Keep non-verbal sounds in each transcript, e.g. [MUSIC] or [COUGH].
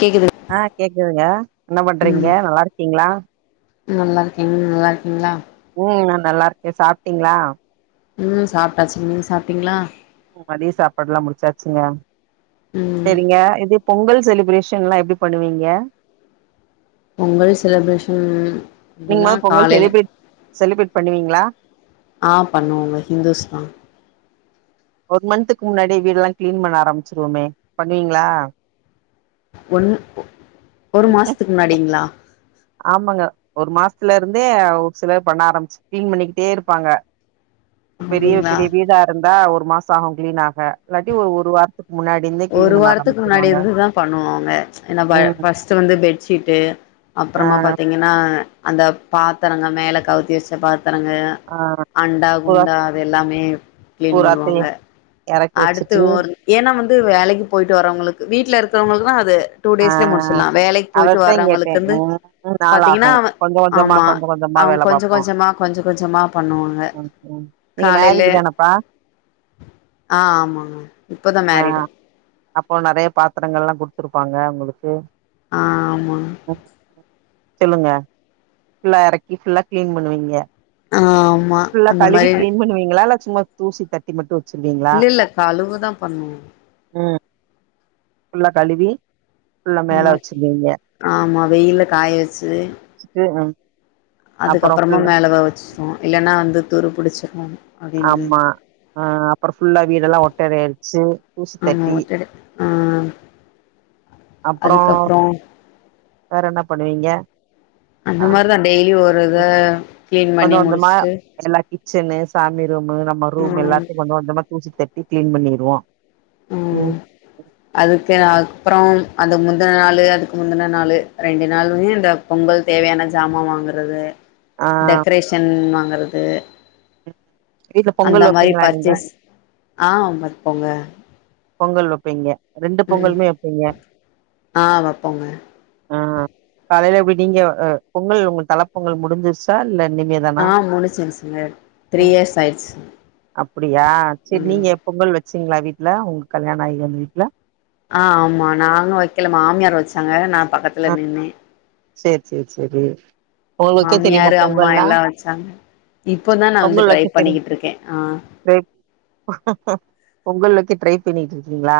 கேக்குது ஆ கேக்குதுங்க என்ன பண்றீங்க ம் நல்லா இருக்கீங்களா நல்லா இருக்கேங்க நீங்க நல்லா இருக்கீங்களா ம் நா நல்லா இருக்கே சாப்ட்டீங்களா ம் சாப்ட்டாச்சு நீங்க சாப்ட்டீங்களா ம் மதிய சாப்பாடுலா முடிச்சாச்சுங்ளா ம் செரிங்க பொங்கல் செலிப்ரேஷன்லா எப்டி பண்ணுவீங்க பொங்கல் செலப்ரேஷன் நீங்க அப்டின்னா மொத பொங்கல் காலையில செலிப்ரேட் செலிப்ரேட் பண்ணுவீங்ளா ஆ பண்ணுவோங்க ஹிந்துஸ்தா ஒரு மந்த்துக்கு முன்னாடியே வீடெல்லா கிளீன் பண்ண ஆரம்பிச்சிருவோமே பண்ணுவீங்ளா ஒன் ஒரு மாசத்துக்கு முன்னாடிங்ளா ஆமாங்க ஒரு மாசத்துல இருந்தே ஒரு சிலர் பண்ண ஆரம்பிச்சு கிளீன் பண்ணிக்கிட்டே இருப்பாங்க பெரிய அப்டிங்களா பெரிய வீடா இருந்தா ஒரு மாசோ ஆகு கிளீனாக இல்லாட்டி ஒரு வாரத்துக்கு முன்னாடி இருந்தே கிளீன் ஒரு பண்ண வாரத்துக்கு முன்னாடி ஆரம்பிச்சிருவாங்க இருந்துதா பண்ணுவோங்க ஏனா ம் ஃபர்ஸ்ட் வந்து பெட்ஷீட்டு ஆ அப்றோமா பாத்தீங்கனா அந்த பாத்திரங்க மேல கவுத்தி வச்ச பாத்திரங்க ஆ அண்டா பூரா குண்டா அது எல்லாமே கிளீன் பூராத்தையு பண்ணுவாங்க எறக்கி வச்சுட்டு ஏனா வந்து வேலைக்கு போயிட்டு வர்றவங்களுக்கு வீட்ல இருக்குறவங்களுக்கு தா அது டூ ஆ டேஸ்ல முடிச்சிடலா வேலைக்கு போயிட்டு அதத்தா கேட்டே வர்றவங்களுக்கு வந்து ம் நாள் ஆகு பாத்தீங்கன்னா கொஞ்ச கொஞ்சமா ஆமா கொஞ்ச கொஞ்சமா அவுங்க வேல கொஞ்சோ பாப்போ கொஞ்சமா கொஞ்சோ கொஞ்சமா பண்ணுவாங்க ம் ம் நீங்க காலைல மேரிடு தானப்பா ஆ ஆமாங்க இப்பதா ஆ மேரிடு அப்போ நெறைய பாத்திரங்களா குடுத்துருப்பாங்க உங்களுக்கு ஆமா சொல்லுங்க ஃபுல்லா எறக்கி ஃபுல்லா க்ளீன் பண்ணுவீங்க ஆமா ஃபுல்லா அந்த கழுவி மாரி கிளீன் பண்ணுவீங்ளா இல்ல சும்மா தூசி தட்டி மட்டு வச்சிருவீங்ளா இல்ல இல்ல கழுவுதா பண்ணுவோ ம் ஃபுல்லா கழுவி ஃபுல்லா மேல ஆ வச்சிருவீங்க ஆமா வெயில்ல காய வச்சு சே அ அதுக்கப்றோமா மேல வ வச்சுருவோ இல்லன்னா வந்து துரு பிடிச்சிருனு ஆமா அ அப்றோ ஃபுல்லா வீடெல்லா ஒட்டறையடிச்சு தூசி ஆமா தட்டி ஒட்டட [INAUDIBLE] அப்பறோ அதுக்கப்றோ வேற என்ன பண்ணுவீங்க அந்த ஆ மாரிதா டெய்லியு கிளீன் கொஞ்ச பண்ணி கொஞ்சமா முடிச்சுட்டு எல்லா கிச்சனு சாமி ரூம்மு நம்ம ரூம்மு ம் எல்லாத்தையு கொஞ்ச கொஞ்சமா தூசி தட்டி கிளீன் பண்ணிருவோ ம் அதுக்கு அப்புறம் அது முந்தின நாளு அதுக்கு முந்தின நாளு ரெண்டு நாளு மீந்ந பொங்கல் தேவையான ஜாமா வாங்குறது ஆ டெக்கரேஷன் வாங்குறது வீட்ல அந்த பொங்கல் மாரி வப்பீங்களா நீங்க பர்ஜஸ் அ வப்போங்க பொங்கல் வைப்பீங்க ரெண்டு ம் பொங்கலுமே வைப்பீங்க ஆ வப்போங்க அ காலையில விடிங்க பொங்கல் உங்க தலப் பொங்கல் முடிஞ்சிருச்சா இல்ல இனிமே தானா ஆ முடிச்சிருச்சுங்க த்ரீ ம் இயர்ஸ் ஆயிடுச்சு அப்டியா சேரி ம் நீங்க எப் பொங்கல் வச்சீங்ளா வீட்ல உங்க கல்யாண ஆகி வந்த வீட்ல அ ஆமா நானு வைக்கல மாமியார் வச்சாங்க நா பக்கத்துல நின்னே சேர் சேர் சேரி உங்களுக்கு வைக்க தெரியுமா மாமியாரு அம்மா பொங்கல்லா எல்லா வச்சாங்க இப்பதா நா வந்து ட்ரை தெரியு பண்ணிக்கிட்டு இருக்க அ பொங்கல் வைக்க ட்ரை ட்ரை பண்ணிட்டு இருக்கீங்ளா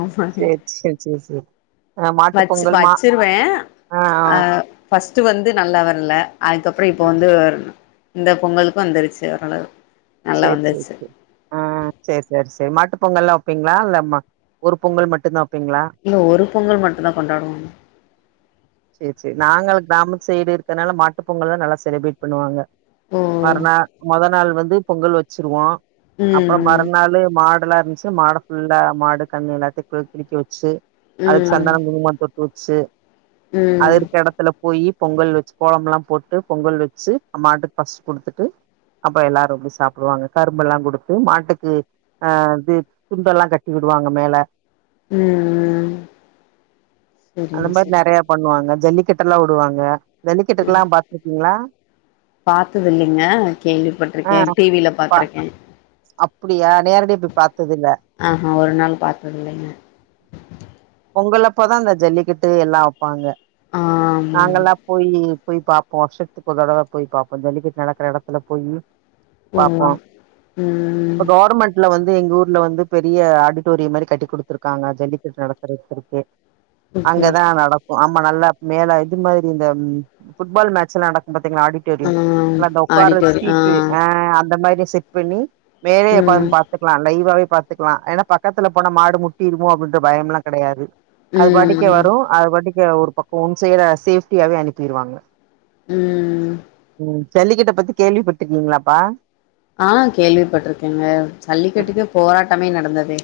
ஆமாங்க சேர் சேர் சேரி சேரி அ மாட்டு பொங்கல் மா வச்சே ஆ ஆ ஃபஸ்ட் வந்து நல்லா வரல அதுக்கப்றோ இப்ப ம் வந்து இந்த பொங்கலுக்கும் வந்துருச்சு ஓரளவு நல்லா செர் செர் வந்துருச்சு செர் ம் சேர் செர் செர் மாட்டு பொங்கல்லா வெப்பீங்ளா இல்ல ஒரு பொங்கல் மட்டு தா வெப்பீங்ளா இல்ல ஒரு பொங்கல் மட்டும் தா கொண்டாடுவாங்க செர் செர் நாங்களு கிராம சைடு இருக்கனால மாட்டு பொங்கல் தா நல்லா செலிப்ரேட் பண்ணுவாங்க ஓ மறுநா மொத நாள் வந்து பொங்கல் வச்சிருவோ அப்புறோ ம் மறுநாளு மாடுல்லா இருந்துச் மாட ஃபுல்லா மாடு கன்னு எல்லாத்தையு குளிக்கவெச்சு அதுக்கு ம் சந்தனம் குங்குமம் பொட்டு வச்சு ம் அது ம் இருக்கற எடத்துல போயி பொங்கல் வெச்சு கோலம்லா போட்டு பொங்கல் வெச்சு அம்மாட்டுக் ஃபர்ஸ்ட்டு குடுத்துட்டு அப்றோ எல்லாரு வந்து சாப்புடுவாங்க கரும்பெல்லா குடுத்து மாட்டுக்கு ஆ இது துண்டெல்லா கட்டி விடுவாங்க மேல ம் அந்த செரிங்க மாரி செரி நெறைய பண்ணுவாங்க ஜல்லிக்கட்டுல்லா உடுவாங்க ம் ஜல்லிக்கட்டுக்கல்லா பாத்ருக்கீங்ளா பாத்தது இல்லைங்க கேள்விப்பட்ருக்கே டி வில பாத்ருக்கே அப்படியா நேரடிய போய் பாத்தது இல்ல அ அ ஒரு நாள் பாத்ததில்லைங்க பொங்கல் அப்பதா இந்த ஜல்லிக்கிட்டு எல்லா வெப்பாங்க ஆமா ஆமா நாங்கள்லா போய்யி போய் பாப்போ வருஷத்துக் ஒரு தடவ போய் பாப்போ ஜல்லிக்கட்டு நடக்கிற எடத்துல போய்யி ஓ ம் இப்ப கவர்மெண்ட் இப்ப தா வந்து எங்க ஊர்ல வந்து பெரிய ஆடிட்டோரியம் மாரி கட்டி் குடுத்துருக்காங்க ஜல்லிகட்டு நடத்துறதுக்கு ஓகே அங்கதா ஓகே நடக் ஆமா நல்லா மேல இது மாதிரி இந்த ஃபுட்பால் மேச்செல்லா நடக்கும் பாத்தீங்ளா ஆடிட் ஆ டோரியம் அந்த ஒக்கார சீட்டு ஆ அந்த மாரி செட் பண்ணி மேலயே ம் உக்காந்த் பாக் பாத்துக்லா லைவ்வாவே பாத்துக்லா ஏன்னா பக்கத்துல போன மாடு முட்டிடுமோ அப்டின்ற பயம்ல்லா கெடையாது அது பாட்டக்கு ம் வரும் அது பாட்டக்கே ஒரு பக்கம் ஒன் சைடா சேஃப்டியாவே அனுப்பி விடுவாங்க ம் ம் ஜல்லிக்கட்ட பத்தி கேள்விப்பட்ருக்கீங்ளா பா ஆ கேள்விப்பட்ருக்கேங்க ஜல்லிக்கட்டுக்கு போராட்டமே நடந்ததே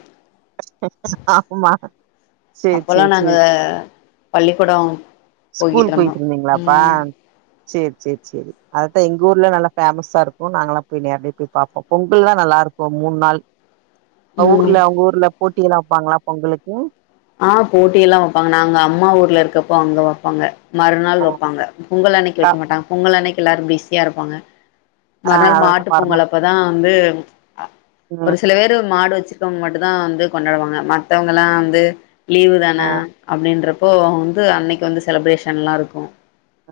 ஆம்மா அப்பலா நாங்க பள்ளிக்கூடோ ஸ்கூல் போய்கிட்ருந்தோ போயிட்ருந்தீங்ளாப்பா ம் செர் செர் செரி அததா எங்க ஊர்ல நல்லா ஃபேமஸா இருக்கும் நாங்கள்லா போய் நேர்லயே போய் பாப்போ கன்ட்டினீயூவா நல்லா இருக்கும் மூண் நாள் அவ் ம் ஊர்ல அவுங்க ஊர்ல போட்டில்லா வெப்பாங்ளா பொங்கலுக்கு ஆ போட்டி எல்லா வெப்பாங்க நாங்க அம்மா ஊர்ல இருக்கப்போ அங்க வெப்பாங்க ஆ மறுநாள் வெப்பாங்க பொங்கல் அன்னைக்கு கா வெக்க மாட்டாங்க பொங்கல் அன்னைக்கு எல்லாரும் பிஸியா இருப்பாங்க ஆ மறுநாள் அதெல்லா மாட்டு பொங்கல் மறுநாள் அப்பதா வந்து ம் ஒரு சில பேரு மாடு வெச்சிருக் கவங்க மட்டும்தா வந்து கொண்டாடுவாங்க மத்தவங்களா வந்து லீவுதான ஆ அப்டின்றப் போ வந்து அன்னைக்கு வந்து செலப்ரேஷன்லா இருக்கும்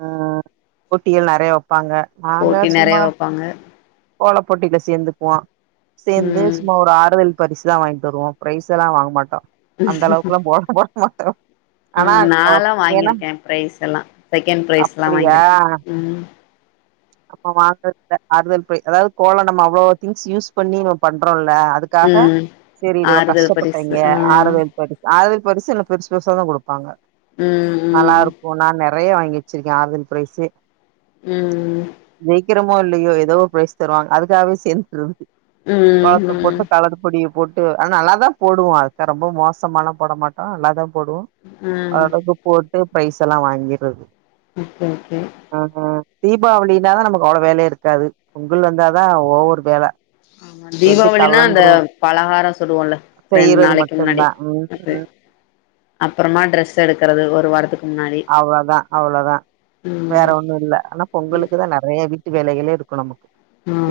ம் போட்டிகள் நறைய வெப்பாங்க போட்டி நெறைய வெப்பாங்க கோல போட்டில சேந்துக்குவோ சேந்து ம் சும்மா ஒரு ஆறுதல் பரிசுதா வாங்கிட்டு வருவோம் ப்ரைஸ்லா வாங்க மாட்டோ அந்த அளவுக்குல்லா கோலம் போட மாட்ட அ நாலா வாங்கிருக்கே பிரைஸ் எல்லா செகண்ட் பிரைஸ் எல்லா அப்டியா வாங்கிருக்கே ம் நம்ம வாங்கறத்தில்ல ஆறுதல் ப்பிரை அதாது கோலே நம்ம அவ்ளோ திங்ஸ் யூஸ் பண்ணி நம்ம பண்றோம்ல்ல அதுக் அதுக்காக ம் செரி இவ்ளோ ஆறுதல் பரிசு கஷ்டப்பட்டாங்க ஆ ஆறுதல் சொரி அது பெர்சில்ல பெருஸ் பெருசதா குடுப்பாங்க ம் நல்லா ம் இருக்கோ நா நெறய வாங்கி வச்சிருக்கே ஆறுதல் ப்ரைஸே ம் ம் ஜெய்க்ரமோ இல்லயோ ஏதோ ப்ரைஸ் தருவாங்க அதுக்காகவே சேர்ந்துக்கிறது ம் பாக்கு ம் போட்டு கலர் பொடியூ போட்டு ஆனா நல்லாதா போடுவோ அதுக்க ரொம்ப மோசமாலா போட மாட்டோ நல்லாதா போடுவோ ம் ஓர் அளவுக்கு போட்டு ப்ரைஸ்ல்லா வாங்கிறது ஓக்கே ஓக்கே அ ஆ தீபாவளினாதா நமக்கு அவ்ளோ வேலை இருக்காது பொங்கல் வந்தாதா ஓவர் வேல அந் வெந்து தீபாவளின்னா அந்த கலண்டுரு பலகாரம் சுடுவோம்ல ரெண் செய்யறது நாளைக்கு முன்னாடி மட்டுந்தா ம் அது ம் அப்புறமா ட்ரெஸ் எடுக்குறது ஒரு வாரத்துக்கு முன்னாடி அவ்ளோதா அவ்ளோதா வேற ம் ஒன்னும் இல்ல ஆனா பொங்களுக்குதா நெறய வீட்டு வேலைகளே இருக்கனோ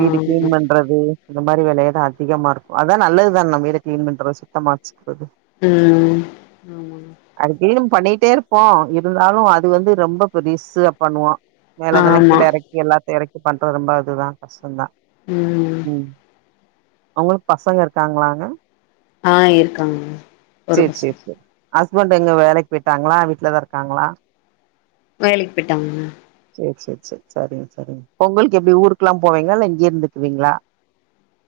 வீடு கிளீன் பண்ணோ பெறகு இந்த மாரி வேலையதா அதிகமா இருக்கூ அதா நல்லதுதான நம்ம வீடு கிளீன் பண்றது சுத்தமா வெச்சுக்குறது ம் ஆமாங்க அது கிளீன் பண்ணிட்டே இருப்போ இப் இருந்தாலூ அது வந்து ரொம்ப பெருஸ்சா பண்ணுவோ மேல அதெல்லா ஆமா கீல ‌எறக்கி எல்லாத்தையூ எறக்கி பண்றது ரொம்ப இதுதா கஷ்டம்தா ம் ம் ம் உங்ளுக் பசங்க இருக்காங்ளாங்க ஆ இருக்காங்க ஒரு செரி செரி பசங்க செர் ஹஸ்பண்ட் எங்க வேலைக் போய்ட்டாங்களா வீட்டு்லதா இருக்காங்களா வேலைக் போய்ட்டாங்க செர் செர் செர் சரிங் சரிங் பொங்கல்கு எப்டி ஊருக்குல்லா போவீங்களா இல்ல இங்கே இருந்துக்குவீங்களா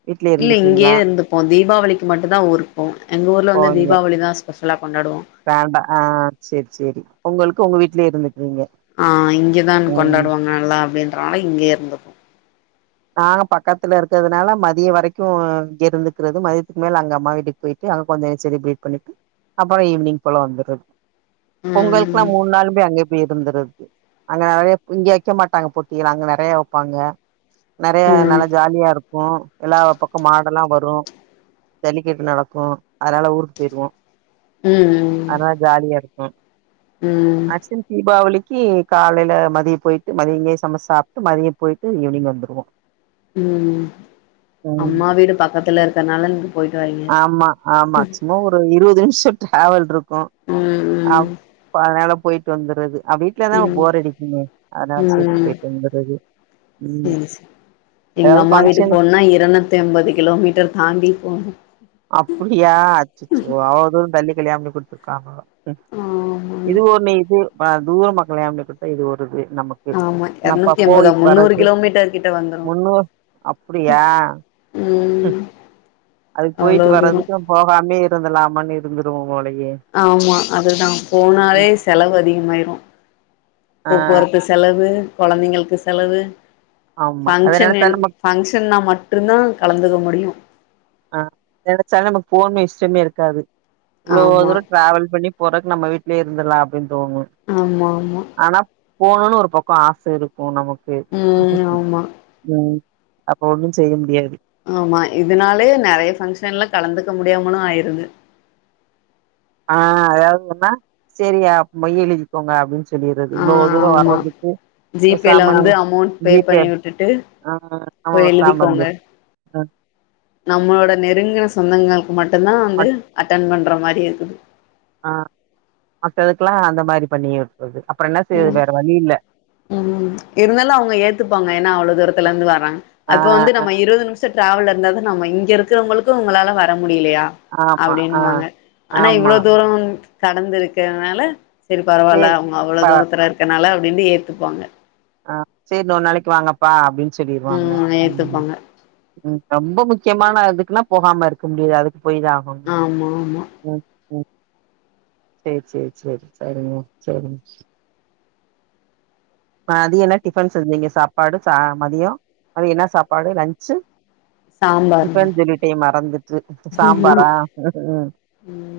வீட்லயே இல்ல இங்கேயே இருந்துக்குவீங்களா இருந்துப்போ தீபாவளிக்கு மட்டுந் தா ஊருக்கு போவோ எங்க ஊர்ல வந்து போவீங்க தீபாவளி தா பெசலா கொண்டாடுவோ வேண்டா ஆ செரி சேரி பொங்களுக்கு உங்க வீட்லயே இருந்துக்குவீங்க ஆ இங்க தான் ம் கொண்டாடுவாங்க நல்லா அப்படின்றனால இங்கயே இருந்துப் நாங்க பக்கத்துல இருக்கிறதுனால மதியே வரைக்கூ இங்க இருந்துக்கறது மதியத்துக்கு மேல அங்க அம்மா வீட்டுக்கு போயிட்டு அங்க கொஞ்சொ செலிப்ரேட் பண்ணிட்டு அப்புறோ ஈவினி்ங் போல வந்தூறத்து பொங்களுக்கெல்லா ம் மூண் நாள் போய் அங்கே போய் இருந்தறத்து அங்க நெறையப் இங்க வைக்க மாட்டாங்க போட்டியல்லா அங்க நெறயா வைப்பாங்க நெறய ம் நல்லா ஜாலியா இருக்கூ எல்லா பக்கோ மாட் இதெல்லா வரூ ஜல்லிக்கட்டு நடக்கூ அதனால ஊருக்கு போயரூவோ ம் ம் அதா ஜாலியா இருக்கோ ம் ஆசின் தீபாவளிக்கு காலைல மதியோ போயிட்டு மதியோ அங்கே சமைச்சு சாப்பிட்டு மதியோ போயிட்டு ஈவினிங் வந்துரூ போவோ ம் அம்மா வீடு பக்கத்துல இருக்கற்னால நீங்க போயிட்டு வரீங்க ஆமா ஆமா ம் சும்மா ஒரு இருபது நிமிஷோ டிராவல் இருக்கு ம் ம் அப் ப அதனால போயிட்டு வந்துறது அப்டியே வீட்ல தா ம் போர் அடிக்குமே அதா செரின்ட்டு ம் போயிட்டு வந்தறது உம் செரி செரி எங்க அம்மா வீட்டுக்கு போணுன்னா இருநூத்தி எம்பது கிலோமீட்டர் தாண்டி போனு அப்புடியா அச்சுச்சு அவ்ளோ தூரோ தள்ளி கல்யாண பண்ணி குடுத்துருக்காங்க ஆமாங்க இது ஒன்னு இது தூர மக்களே ஆம்பளையா பெத்தா இது ஒரு இது நமக்கு என்னப்பா போயி வரக்கு மீட்டர் கிட்ட வந்து முன்னு அப்டியா ம் அதுக்கு அவ்ளோ போயிட்டு தூரோ வரதுக்கு போகாமயே இருந்தலாமானு இருந்துருவோ போலயே ஆமா அதுதா போனாலே ம் செலவு அதிகமாயிரு ஆ போக்குவரத்து செலவு கொழந்தைங்களுக்கு செலவு ஆமா அத ஃபங்க்ஷன் நெனச்சா நம்ம ஃபங்க்ஷன்னா மட்டுந்தா கலந்துக்க முடியு ஆ கெடச்சா நமக்கு போணு இஷ்டமே இருக்காது இவ்ளோ ஆமா தூரோ டிராவல் பண்ணி போறக்கு நம்ம வீட்லயே இருந்துரலா அப்டின் தோணு ஆமா ஆமா ஆனா போனுன் ஒரு பக்கோ ஆச இருக்கு நமக்கு ம் ஆமா உம் அப்ப ஒன்னு செய்ய முடியாது ஆமா இதனாலேயே நெறய பஃங்க்ஷன்ல கலந்துக்க முடியாமலு ஆயிருது ஆ அதாவதுன்னா சரி ஆ மொய் எழுதி க்கோங்க அப்டின் சொல்லிறது ஆ இவ்ளோ தூரோ ஆமா வர்றதுக்கு ஓ ஜிபேல சாம ங் வந்து அமௌண்ட் பே வீட்லயே பண்ணி இரு விட்டுட்டு ஆ ஆமா போய் சாம ந் எழுதிக்கோங்க து நம்மளோட நெருங்குன சொந்தங்களுக்கு மட்டுந்தா வந்து மத் அட்டன் பண்ற மாரி இருக்குது ஆ மத்ததுக்கெல்லா அந்த மாரி பண்ணி விடறது அப்பறோ என்ன செய்யுறது வேற வழி இல்ல உ இருந்தாலு அவுங்க ஏத்துப்பாங்க ஏனா அவ்ளோ தூரத்துல இருந்து வர்றாங்க ஆ அப்ப வந்து நம்ம இருவது நிமிஷ டிராவல் இருந்தது நம்ம இங்க இருக்கிறவங்களுக்கு உங்களால வர முடியிலையா ஆமா ஆ அப்படின்வாங்க ஆனா ஆமா இவ்ளோ தூரோ வந் கடந்து இருக்குறதுனால சரி பரவாயில்ல சேரி அவுங்க அவ்ளோ பா தூரத்ல இருக்கதுனால அப்டின்ட்டு ஏத்துப்பாங்க ஆ சேரி இன்னொரு நாளைக்கு வாங்கப்பா அப்டின் சொல்லிருவாங்க ம் ஏத்துப்பாங்க ம் ரொம்ப முக்யமான அதுக்குன்னா போகாம இருக்க முடியாது அதுக்கு போய் தா ஆகனு ஆமா ஆமா ம் சேரி சேரி சேரி சரிங்க சரிங்க மதிய என்ன டிபன் செஞ்சீங்க சாப்பாடு ச மதியோ மதியோ என்ன சாப்பாடு லன்ச்சு சாம்பாருங்க சிக்கன் சொல்லிட்டே மறந்துட்டு இப்ப சாம்பாரா உம்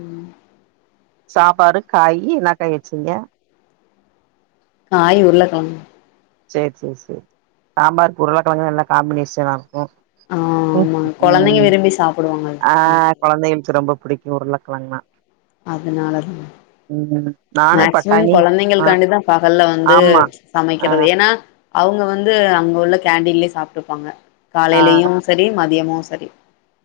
சாப்பாடு காய் என்ன காய் வச்சிங்க காய் உருளக்கெழங்கு சேரி சேரி சேரி சாம்பார்க்கு உருளக்கெழங்கு நல்லா காம்பினேஷன இருக்கு உம் ஆமா கொழந்தைங்க உம் விரும்பி சாப்புடுவாங்கல்ல ஆ கொழந்தைகளுக்கு ரொம்ப பிடிக்கு உருளக்கெழங்னா அதனால தா உம் மேக்சிமம் கொழந்தைங்கள்காண்டிதா பகல்ல வந்து ஆமா ஆ சமைக்கிறது ஏன்னா அவுங்க வந்து அங்க உள்ள கேண்டீன்லயே சாப்டுப்பாங்க ஆ காலேலயு சரி மதியமு சரி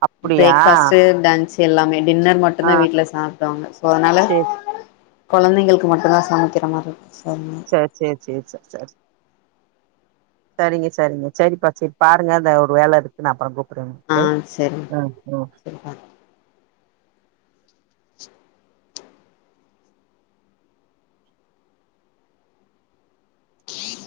அப்டியா பிரேக்பாஸ்ட்டு லன்ச் எல்லாமே டின்னர் ஆ மட்டுந் தா வீட்டுல சாப்பிட்டோ அங்க சோ அதனால சேரி கொழந்தைங்களுக்கு மட்டுந்தா சமைக்கற மாரி இருக்கு சோ அதனால சேரி சேரி சேரி சரி சரி சரிங்க சரிங்க சரிப்பா சரி பாருங்க இந்தா ஒரு வேல இருக்கு நா அப்பற கூப்பட்றே ஆ செரிங்க உங்களுக்கு செரிப்பா